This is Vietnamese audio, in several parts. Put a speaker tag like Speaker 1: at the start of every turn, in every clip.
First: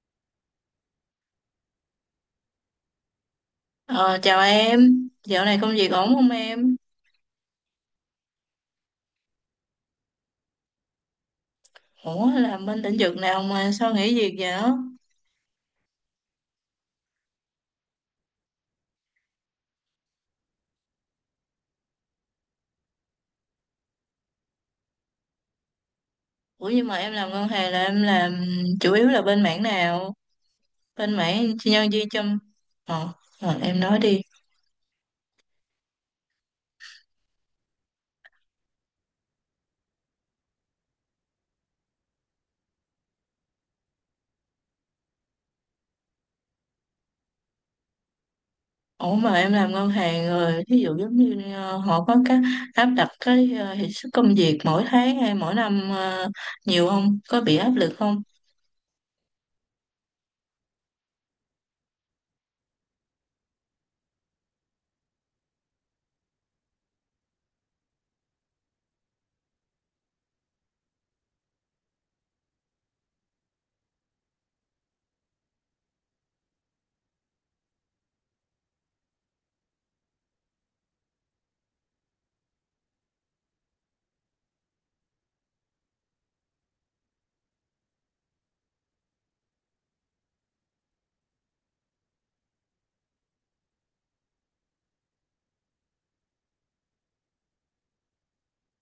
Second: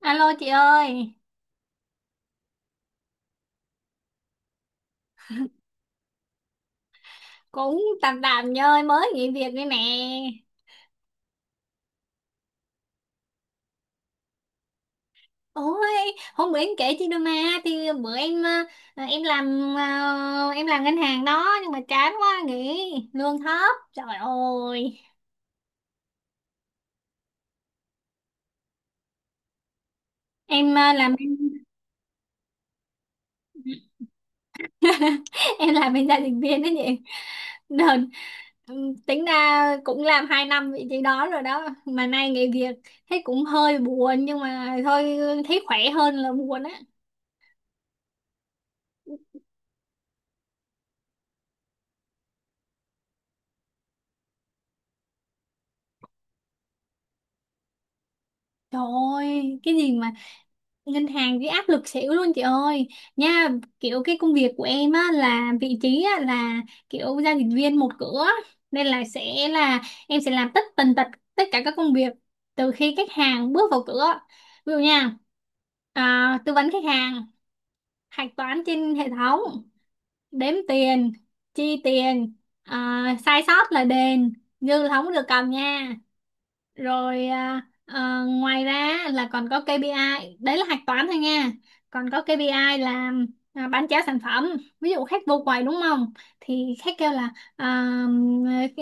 Speaker 1: Alo chị ơi,
Speaker 2: Ờ, Chào em, dạo này công việc ổn không em?
Speaker 1: cũng tạm tạm nha ơi, mới nghỉ việc đây nè.
Speaker 2: Ủa, làm bên lĩnh vực nào mà sao nghỉ việc vậy?
Speaker 1: Ôi, hôm bữa em kể chị đôi mà, thì bữa em em làm em làm ngân hàng đó nhưng mà chán quá nghỉ, lương thấp. Trời ơi,
Speaker 2: Ủa, nhưng mà em làm ngân hàng là em làm chủ yếu là bên mảng nào?
Speaker 1: em
Speaker 2: Bên
Speaker 1: làm
Speaker 2: mảng nhân viên chăm... Ờ, em nói đi.
Speaker 1: em làm bên gia đình viên đó chị. Đợt, tính ra cũng làm 2 năm vị trí đó rồi đó mà nay nghỉ việc thấy cũng hơi buồn nhưng mà thôi thấy khỏe hơn là buồn á.
Speaker 2: Ủa, mà em làm ngân hàng rồi, ví dụ giống như họ có cái áp đặt cái hiệu suất công việc mỗi tháng hay mỗi năm, nhiều không? Có bị áp lực không?
Speaker 1: Trời ơi, cái gì mà ngân hàng với áp lực xỉu luôn chị ơi, nha, kiểu cái công việc của em á là vị trí á là kiểu giao dịch viên một cửa, nên là sẽ là em sẽ làm tất tần tật tất cả các công việc từ khi khách hàng bước vào cửa. Ví dụ nha, tư vấn khách hàng, hạch toán trên hệ thống, đếm tiền, chi tiền, sai sót là đền, dư là không có được cầm nha. Rồi ngoài ra là còn có KPI, đấy là hạch toán thôi nha, còn có KPI là bán trả sản phẩm. Ví dụ khách vô quầy đúng không, thì khách kêu là, à,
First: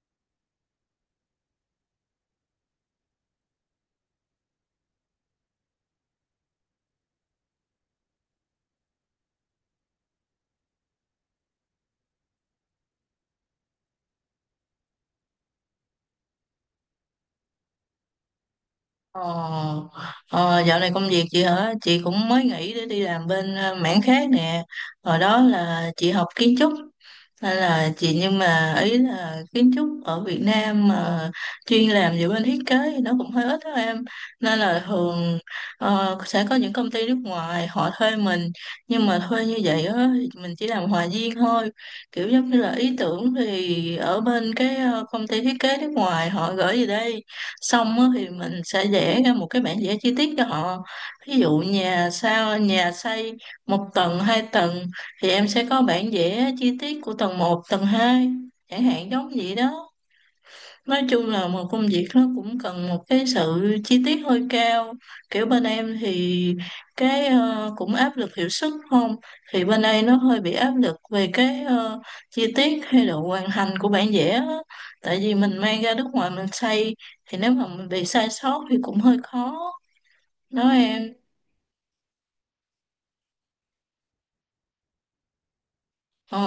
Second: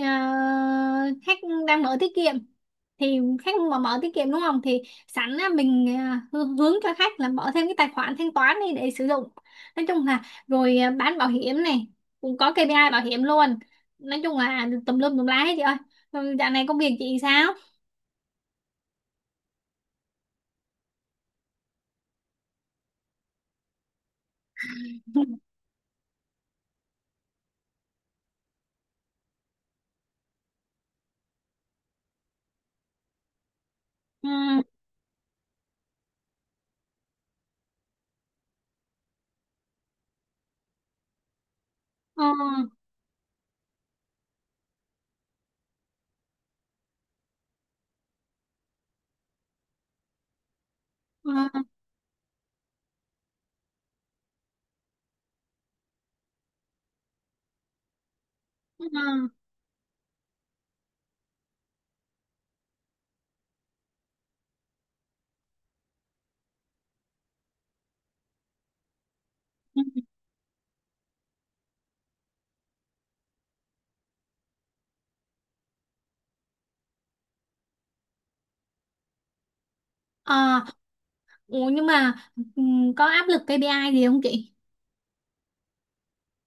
Speaker 1: à, khách đang mở tiết kiệm, thì khách mà mở tiết kiệm đúng không thì sẵn á, mình hướng cho khách là mở thêm cái tài khoản thanh toán đi để sử dụng. Nói chung là, rồi bán bảo hiểm này, cũng có KPI bảo hiểm luôn. Nói chung là tùm lum tùm lá hết chị ơi. Ừ, dạo này công việc chị sao?
Speaker 2: Ờ, ờ, Dạo này công việc chị hả? Chị cũng mới nghỉ để đi làm bên mảng khác nè. Hồi
Speaker 1: Ừ,
Speaker 2: đó là chị học kiến trúc, nên là chị, nhưng mà ý là kiến trúc ở Việt Nam mà chuyên làm về bên thiết kế thì nó cũng hơi ít đó em. Nên là thường sẽ có những công ty nước ngoài họ thuê mình, nhưng mà thuê như vậy á thì mình chỉ làm hòa viên thôi.
Speaker 1: ờ
Speaker 2: Kiểu giống như là ý tưởng thì ở bên cái công ty thiết kế nước ngoài họ gửi về đây, xong á thì mình sẽ vẽ ra một cái bản vẽ chi tiết cho họ. Ví dụ
Speaker 1: ờ
Speaker 2: nhà sao, nhà xây một tầng hai tầng thì em sẽ có bản vẽ chi tiết của tầng một tầng hai, chẳng
Speaker 1: ừ,
Speaker 2: hạn giống vậy đó. Nói chung là một công việc nó cũng cần một cái sự chi tiết hơi cao. Kiểu bên em thì cái cũng áp lực hiệu suất không? Thì
Speaker 1: ừ.
Speaker 2: bên đây nó hơi bị áp lực về cái chi tiết hay độ hoàn thành của bản vẽ á. Tại vì mình mang ra nước ngoài mình xây, thì nếu mà mình bị sai sót thì cũng hơi khó.
Speaker 1: Ờ,
Speaker 2: Đó em.
Speaker 1: ủa nhưng mà ừ, có áp lực KPI gì không chị?
Speaker 2: Ờ,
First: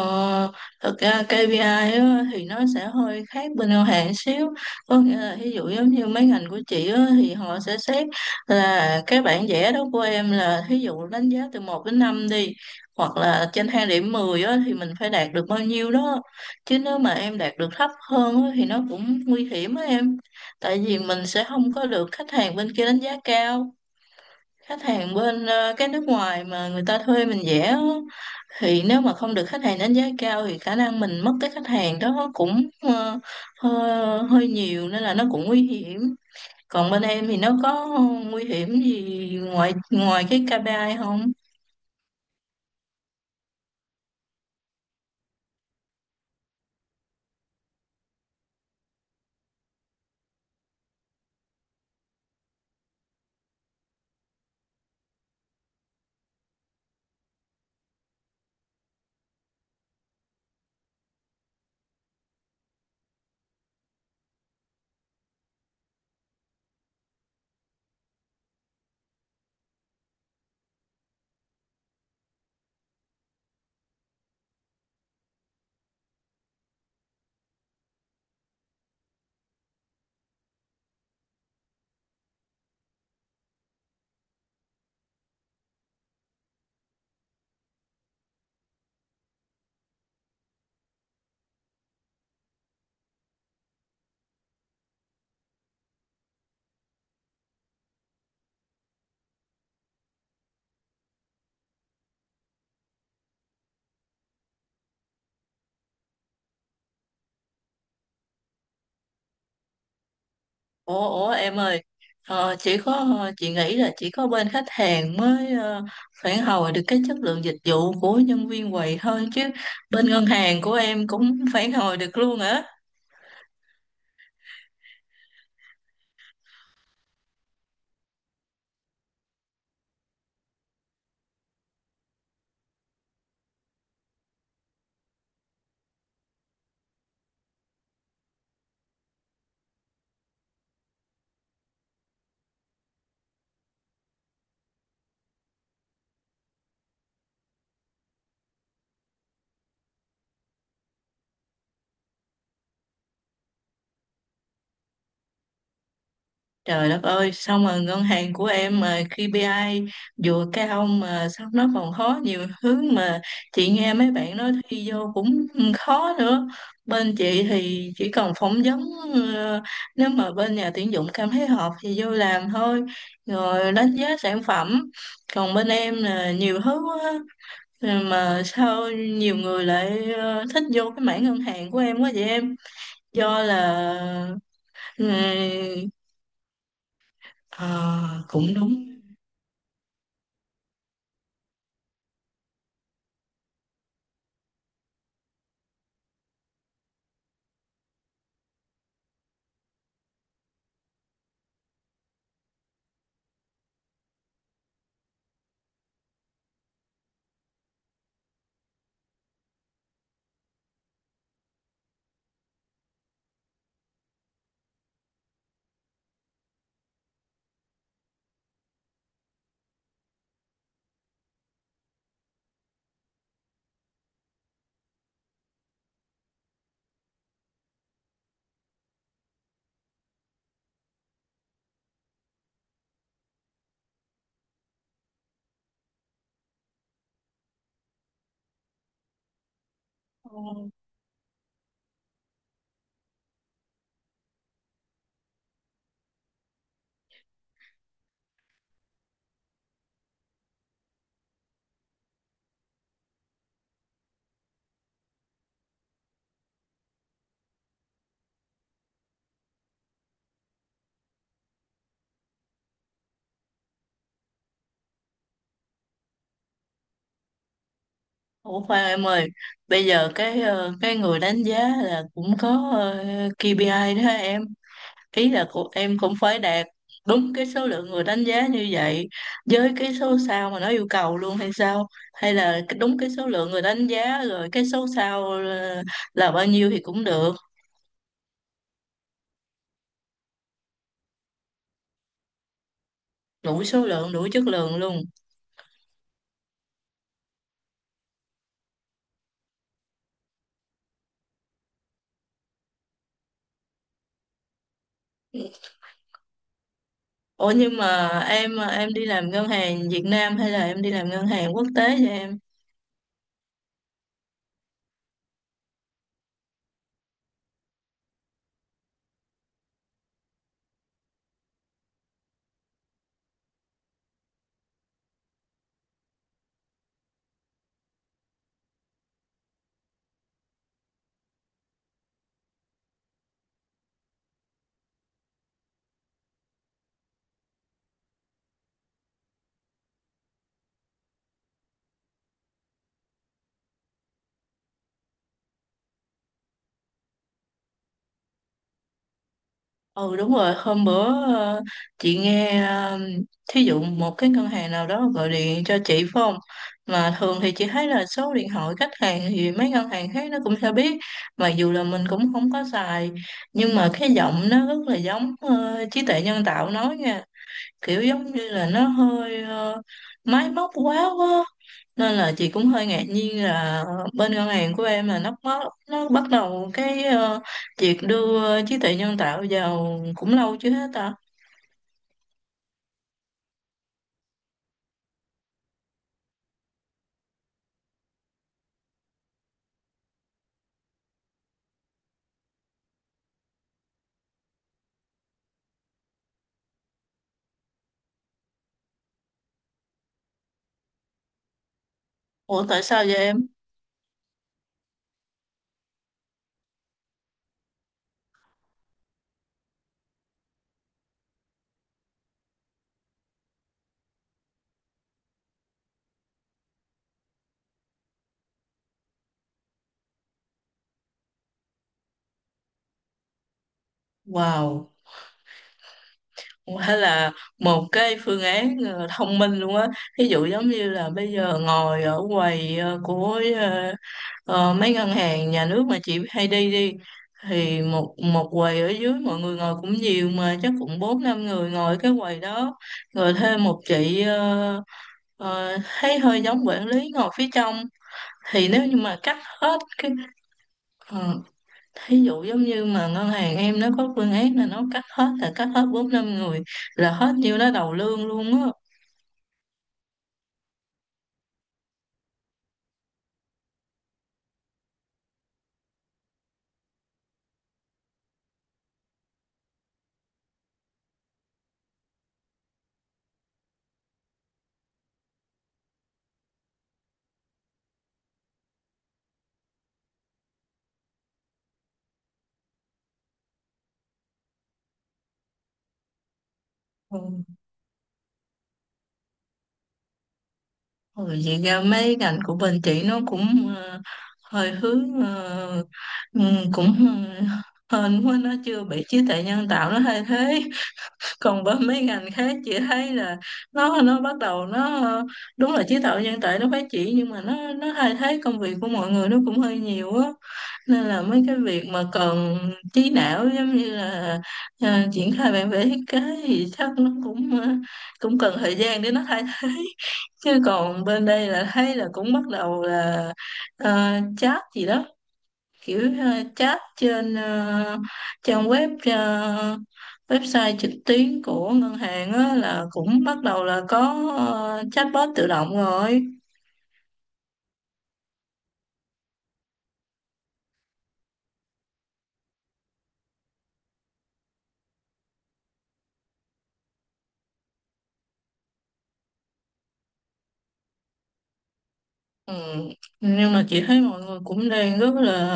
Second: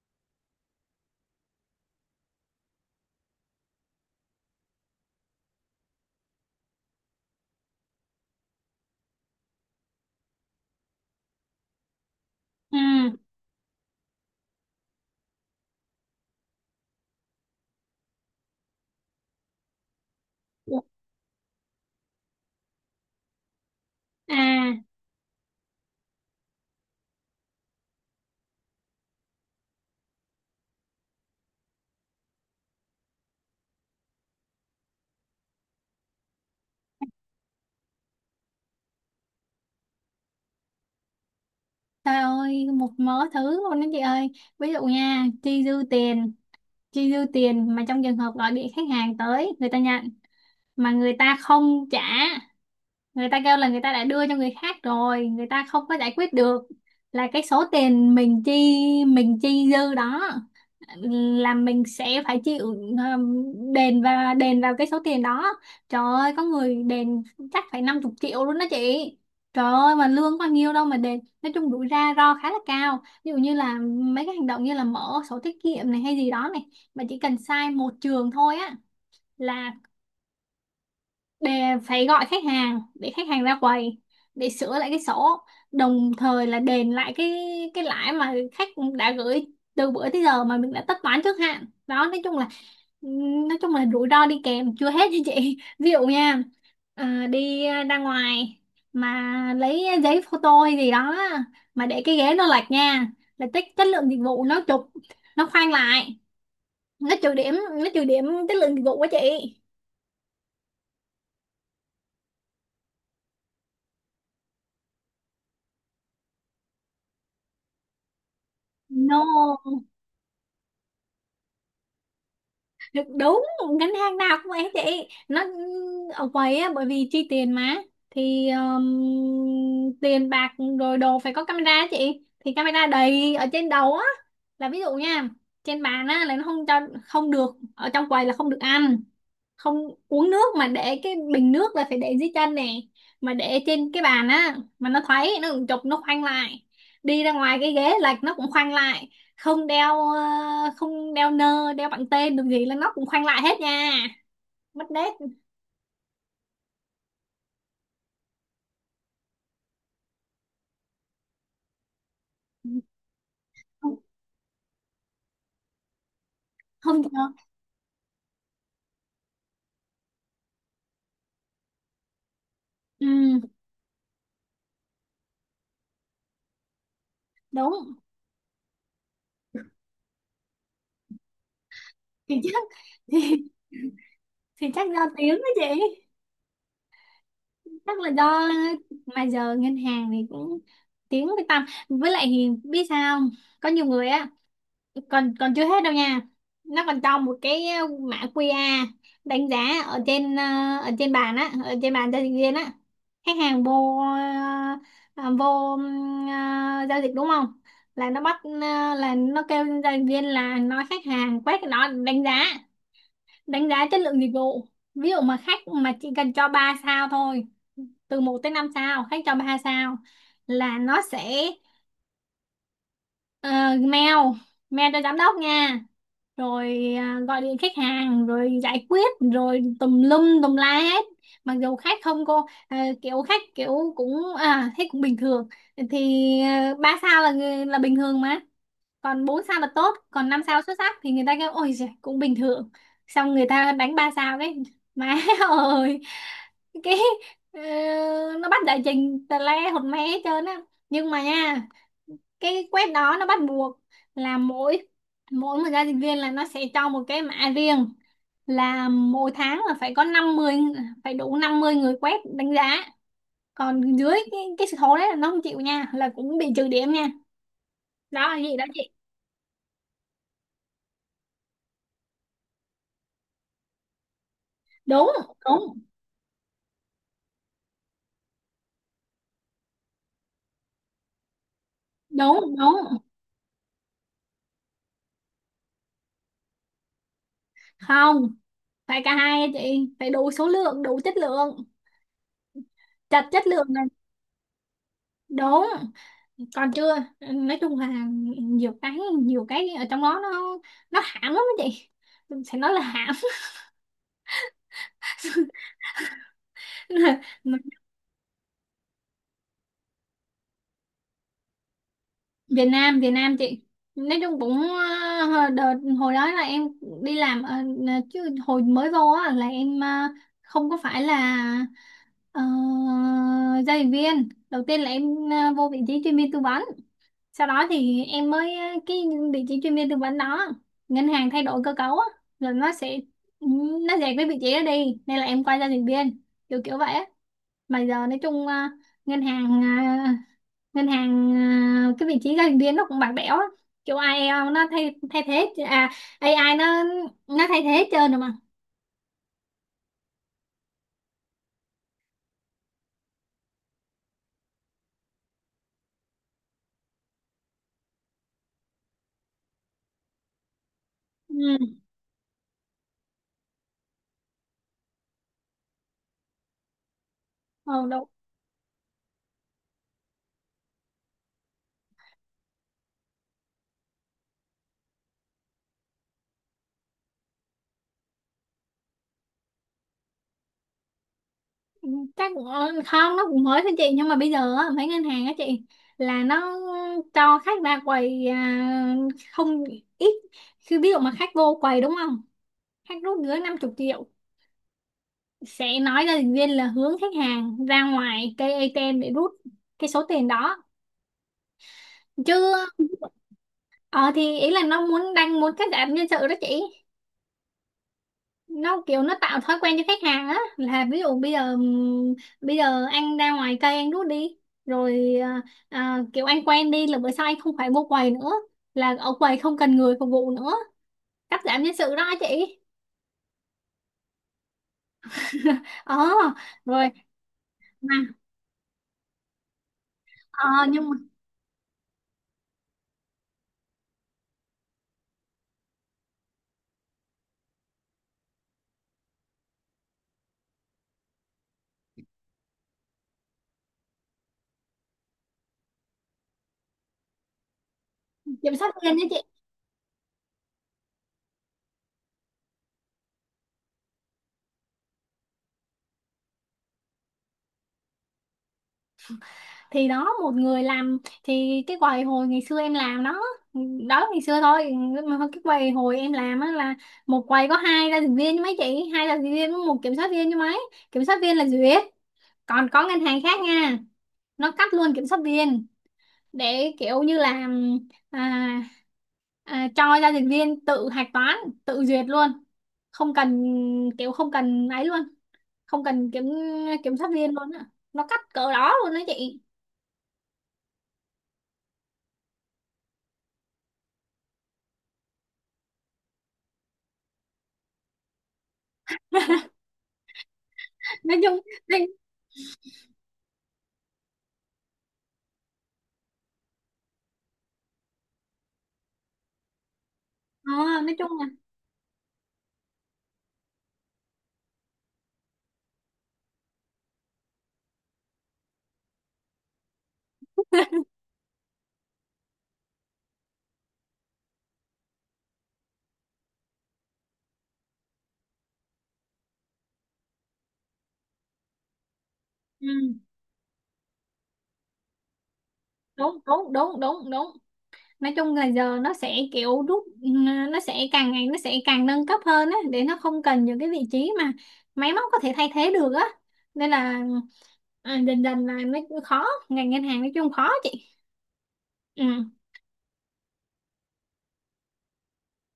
Speaker 2: Thực ra KPI á, thì nó sẽ hơi khác bên ngân hàng xíu, có nghĩa là ví dụ giống như mấy ngành của chị á, thì họ sẽ xét là cái bảng vẽ đó của em là ví dụ đánh giá từ một đến 5 đi,
Speaker 1: Ừ.
Speaker 2: hoặc là trên thang điểm 10 á, thì mình phải đạt được bao nhiêu đó. Chứ nếu mà em đạt được thấp hơn á, thì nó cũng nguy hiểm á em, tại vì mình sẽ không có được khách hàng bên kia đánh giá cao.
Speaker 1: À,
Speaker 2: Khách hàng bên cái nước ngoài mà người ta thuê mình vẽ á, thì nếu mà không được khách hàng đánh giá cao thì khả năng mình mất cái khách hàng đó cũng hơi, hơi nhiều, nên là nó cũng nguy hiểm. Còn bên em thì nó có nguy hiểm gì ngoài ngoài cái KPI không?
Speaker 1: trời ơi, một mớ thứ luôn đó chị ơi. Ví dụ nha, chi dư tiền mà trong trường hợp gọi điện khách hàng tới, người ta nhận mà người ta không trả, người ta kêu là người ta đã đưa cho người khác rồi, người ta không có giải quyết được, là cái số tiền mình chi, mình chi dư đó, là mình sẽ phải chịu, đền và đền vào cái số tiền đó. Trời ơi có người đền chắc phải năm chục triệu luôn đó chị. Trời ơi mà lương có nhiêu đâu mà đền. Nói chung rủi ra ro khá là cao, ví dụ như là mấy cái hành động như là mở sổ tiết kiệm này hay gì đó này, mà chỉ cần sai một trường thôi á, là để phải gọi khách hàng để khách hàng ra quầy để sửa lại cái sổ, đồng thời là đền lại cái lãi mà khách đã gửi từ bữa tới giờ mà mình đã tất toán trước hạn đó. Nói chung là, nói chung là rủi ro đi kèm chưa hết nha chị. Ví dụ nha, đi ra ngoài mà lấy giấy photo hay gì đó mà để cái ghế nó lệch nha, là chất chất lượng dịch vụ nó chụp, nó khoan lại, nó trừ điểm, nó trừ điểm chất lượng dịch vụ quá chị.
Speaker 2: Ủa, em ơi, chỉ có, chị nghĩ là chỉ có bên khách hàng mới phản hồi được cái chất lượng dịch vụ của nhân viên quầy thôi chứ,
Speaker 1: No.
Speaker 2: bên ngân hàng của em cũng phản hồi được luôn hả?
Speaker 1: Được, đúng, ngân hàng nào cũng ấy chị, nó ở quầy á bởi vì chi tiền mà, thì tiền bạc rồi đồ phải có camera á chị, thì camera đầy ở trên đầu á. Là ví dụ nha, trên bàn á là nó không cho, không được, ở trong quầy là không được ăn, không uống nước, mà để cái bình nước là phải để dưới chân nè, mà để trên cái bàn á mà nó thấy nó cũng chụp nó khoanh lại, đi ra ngoài cái ghế lệch nó cũng khoanh lại, không đeo không đeo nơ đeo bằng tên được gì là nó cũng khoanh lại hết nha, mất nét.
Speaker 2: Trời đất ơi, sao mà ngân hàng của em mà KPI vừa cao mà sao nó còn khó nhiều thứ, mà chị nghe
Speaker 1: Không,
Speaker 2: mấy bạn nói thi vô cũng khó nữa.
Speaker 1: không
Speaker 2: Bên
Speaker 1: nhờ.
Speaker 2: chị thì chỉ cần phỏng vấn, ờ, nếu mà bên nhà tuyển dụng cảm thấy hợp thì vô làm thôi,
Speaker 1: Ừ
Speaker 2: rồi đánh giá sản phẩm. Còn bên em là nhiều thứ quá.
Speaker 1: đúng,
Speaker 2: Mà sao nhiều người lại thích vô cái mảng ngân hàng của em quá vậy
Speaker 1: thì
Speaker 2: em?
Speaker 1: chắc
Speaker 2: Do
Speaker 1: thì,
Speaker 2: là
Speaker 1: thì chắc do
Speaker 2: ừ,
Speaker 1: tiếng đó chị, chắc là
Speaker 2: ờ,
Speaker 1: do
Speaker 2: cũng đúng.
Speaker 1: mà giờ ngân hàng thì cũng tiếng với tăm với lại thì biết sao không? Có nhiều người á. Còn còn chưa hết đâu nha, nó còn cho một cái mã QR đánh giá ở trên ở trên bàn á, ở trên bàn giao dịch viên á. Khách hàng vô, ờ, vô giao dịch đúng không, là nó bắt là nó kêu giao dịch viên là nói khách hàng quét cái đó để đánh giá, đánh giá chất lượng dịch vụ. Ví dụ mà khách mà chỉ cần cho 3 sao thôi, từ một tới 5 sao khách cho 3 sao, là nó sẽ ờ, mail, mail cho giám đốc nha, rồi gọi điện khách hàng rồi giải quyết rồi tùm lum tùm la hết. Mặc dù khách không cô à, kiểu khách kiểu cũng, à thấy cũng bình thường thì à, ba sao là người- là bình thường mà, còn bốn sao là tốt, còn năm sao xuất sắc, thì người ta kêu ôi giời, cũng bình thường, xong người ta đánh ba sao đấy má. Ơi cái, ờ, nó bắt giải trình tè le hột me hết trơn á nhưng mà nha, cái quét đó nó bắt buộc là mỗi, mỗi một giao dịch viên là nó sẽ cho một cái mã riêng, là mỗi tháng là phải có 50, phải đủ 50 người quét đánh giá, còn dưới cái số đấy là nó không chịu nha, là cũng bị trừ điểm nha, đó là gì
Speaker 2: Ủa
Speaker 1: đó
Speaker 2: khoan
Speaker 1: chị.
Speaker 2: em ơi, bây giờ cái cái người đánh giá là cũng có KPI đó em.
Speaker 1: Đúng
Speaker 2: Ý là của
Speaker 1: đúng
Speaker 2: em cũng phải đạt đúng cái số lượng người đánh giá như vậy với cái số sao mà nó yêu cầu luôn hay sao? Hay
Speaker 1: đúng
Speaker 2: là
Speaker 1: đúng.
Speaker 2: cái- đúng cái số lượng người đánh giá rồi cái số sao là bao nhiêu thì cũng được,
Speaker 1: Không, phải cả hai á chị, phải đủ số lượng đủ chất lượng, chặt chất
Speaker 2: đủ
Speaker 1: lượng là
Speaker 2: số lượng, đủ chất lượng luôn.
Speaker 1: đúng. Còn chưa, nói chung là nhiều cái, nhiều cái ở trong đó nó hãm lắm á chị, sẽ nói là hãm.
Speaker 2: Ủa nhưng mà em, đi làm ngân hàng Việt Nam hay là em đi làm ngân hàng quốc tế vậy em?
Speaker 1: Việt Nam, Việt Nam chị, nói chung cũng đợt hồi đó là em đi làm chứ hồi mới vô á là em không có phải là ờ, giao dịch viên, đầu tiên là em vô vị trí chuyên viên tư vấn, sau đó thì em mới cái vị trí chuyên viên tư vấn đó ngân hàng thay đổi cơ cấu á, rồi nó sẽ, nó dẹp cái vị trí đó đi nên là em quay ra dịch viên, kiểu kiểu vậy á. Mà giờ nói chung ngân hàng ngân hàng cái vị trí giao dịch viên nó cũng bạc bẽo á, kiểu ai eo nó thay thay thế à, AI nó thay thế hết trơn rồi mà.
Speaker 2: Ừ đúng rồi, hôm bữa ờ, chị nghe, thí dụ một cái ngân hàng nào đó gọi điện cho chị phải không? Mà thường thì chị thấy là số điện thoại khách hàng thì mấy ngân hàng khác nó cũng sẽ biết,
Speaker 1: Ừ,
Speaker 2: mặc dù là mình cũng không có xài, nhưng mà cái giọng nó rất là giống trí tuệ nhân tạo nói nha,
Speaker 1: ừ,
Speaker 2: kiểu
Speaker 1: đúng.
Speaker 2: giống như là nó hơi máy móc quá quá, nên là chị cũng hơi ngạc nhiên là bên ngân hàng của em là nó bắt đầu cái việc đưa trí tuệ nhân tạo vào cũng lâu chưa hết ta.
Speaker 1: Chắc cũng không nó cũng mới thôi chị, nhưng mà bây giờ á, mấy ngân hàng á chị là nó cho khách ra quầy không ít khi, ví dụ mà khách vô quầy đúng không, khách rút dưới 50 triệu sẽ nói ra dịch viên là hướng khách hàng ra ngoài cây ATM để rút cái số tiền đó chứ.
Speaker 2: Ủa tại sao vậy em?
Speaker 1: Ờ thì ý là nó muốn đang muốn cắt giảm nhân sự đó chị, nó kiểu nó tạo thói quen cho khách hàng á, là ví dụ bây giờ anh ra ngoài cây anh rút đi, rồi kiểu anh quen đi là bữa sau anh không phải mua quầy nữa, là ở quầy không cần người phục vụ nữa, cắt giảm nhân sự đó chị.
Speaker 2: Wow,
Speaker 1: Ờ rồi
Speaker 2: hay là một
Speaker 1: mà
Speaker 2: cái phương án thông minh luôn á. Ví dụ
Speaker 1: ờ,
Speaker 2: giống
Speaker 1: nhưng
Speaker 2: như
Speaker 1: mà,
Speaker 2: là bây giờ ngồi ở quầy của mấy ngân hàng nhà nước mà chị hay đi đi, thì một một quầy ở dưới mọi người ngồi cũng nhiều, mà chắc cũng bốn năm người ngồi cái quầy đó, rồi thêm một chị thấy hơi giống quản lý ngồi phía trong.
Speaker 1: kiểm
Speaker 2: Thì
Speaker 1: soát
Speaker 2: nếu
Speaker 1: viên
Speaker 2: như
Speaker 1: đó chị,
Speaker 2: mà cắt hết cái ờ, ví dụ giống như mà ngân hàng em nó có phương án là nó cắt hết, là cắt hết bốn năm người, là hết nhiêu đó đầu lương luôn á.
Speaker 1: thì đó một người làm, thì cái quầy hồi ngày xưa em làm đó, đó ngày xưa thôi, mà cái quầy hồi em làm á là một quầy có hai giao dịch viên chứ mấy chị, hai giao dịch viên với một kiểm soát viên chứ mấy, kiểm soát viên là duyệt. Còn có ngân hàng khác nha, nó cắt luôn kiểm soát viên, để kiểu như là à, cho giao dịch viên tự hạch toán, tự duyệt luôn, không cần, kiểu không cần ấy luôn, không cần kiểm, kiểm soát viên luôn
Speaker 2: Ừ.
Speaker 1: á, nó cắt cỡ đó luôn đó chị.
Speaker 2: Rồi vậy ra mấy ngành của bên chị nó cũng hơi hướng ừ, cũng hên quá nó chưa bị trí tuệ nhân tạo nó thay thế.
Speaker 1: Nói chung,
Speaker 2: Còn bên mấy ngành khác chị thấy là nó bắt đầu nó, đúng là trí tuệ nhân tạo nó phát triển, nhưng mà nó thay thế công việc của mọi người nó cũng hơi nhiều á.
Speaker 1: Ờ, nói
Speaker 2: Nên
Speaker 1: chung
Speaker 2: là
Speaker 1: là
Speaker 2: mấy cái việc mà cần trí não giống như là ờ, triển khai bản vẽ thiết kế thì chắc nó cũng cũng cần thời gian để nó thay thế. Chứ còn bên đây là thấy là cũng bắt đầu là chat gì đó, kiểu chat trên trang web, website trực tuyến của ngân hàng á, là
Speaker 1: ừ,
Speaker 2: cũng bắt đầu là có chatbot tự động
Speaker 1: đúng
Speaker 2: rồi.
Speaker 1: đúng đúng đúng đúng. Nói chung là giờ nó sẽ kiểu rút nó sẽ càng ngày nó sẽ càng nâng cấp hơn á, để nó không cần những cái vị trí mà máy móc có thể thay thế được á, nên là dần dần là nó khó, ngành ngân hàng nói chung khó chị. Ừ.
Speaker 2: Ừ. Nhưng mà chị thấy mọi người cũng đang rất là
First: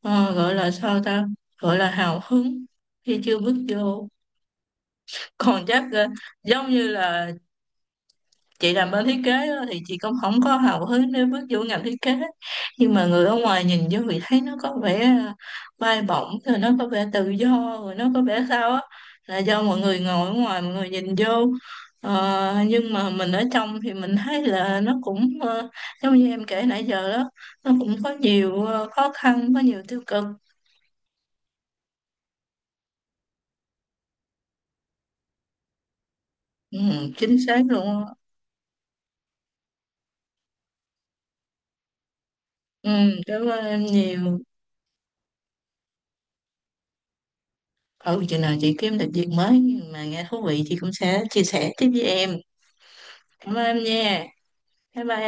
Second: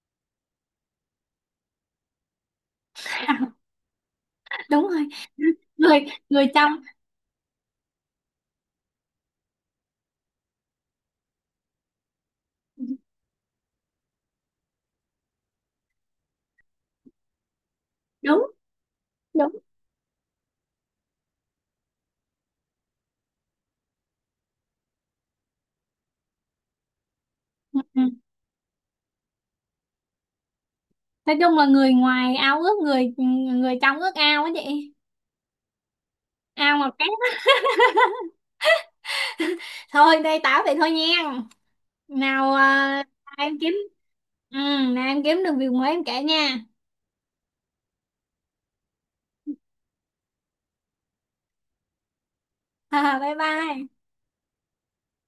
Speaker 2: gọi là sao ta, gọi là hào hứng khi chưa bước vô.
Speaker 1: Đúng rồi,
Speaker 2: Còn chắc
Speaker 1: người người
Speaker 2: giống
Speaker 1: trong,
Speaker 2: như là chị làm bên thiết kế á, thì chị cũng không có hào hứng để bước vô ngành thiết kế, nhưng mà người ở ngoài nhìn vô thì thấy nó có vẻ à, bay bổng, rồi nó có vẻ tự do, rồi nó có vẻ
Speaker 1: đúng
Speaker 2: sao á, là
Speaker 1: đúng.
Speaker 2: do mọi người ngồi ở ngoài mọi người nhìn vô. Ờ, nhưng mà mình ở trong thì mình thấy là nó cũng giống như em kể nãy giờ đó, nó
Speaker 1: Ừ.
Speaker 2: cũng
Speaker 1: Ừ.
Speaker 2: có nhiều khó khăn, có nhiều tiêu cực.
Speaker 1: Nói chung là người ngoài ao ước, người người trong ước ao á chị, ao
Speaker 2: Ừ,
Speaker 1: ngọt cát.
Speaker 2: chính xác luôn á.
Speaker 1: Thôi đây tao vậy thôi nha, nào
Speaker 2: Ừ,
Speaker 1: à,
Speaker 2: cảm
Speaker 1: em
Speaker 2: ơn
Speaker 1: kiếm,
Speaker 2: em nhiều.
Speaker 1: ừ, nào em kiếm được việc mới em kể nha.
Speaker 2: Ừ, chừng nào chị kiếm được việc mới mà nghe thú vị chị cũng sẽ chia sẻ tiếp với em.
Speaker 1: Bye
Speaker 2: Cảm ơn em
Speaker 1: bye.
Speaker 2: nha. Bye bye em.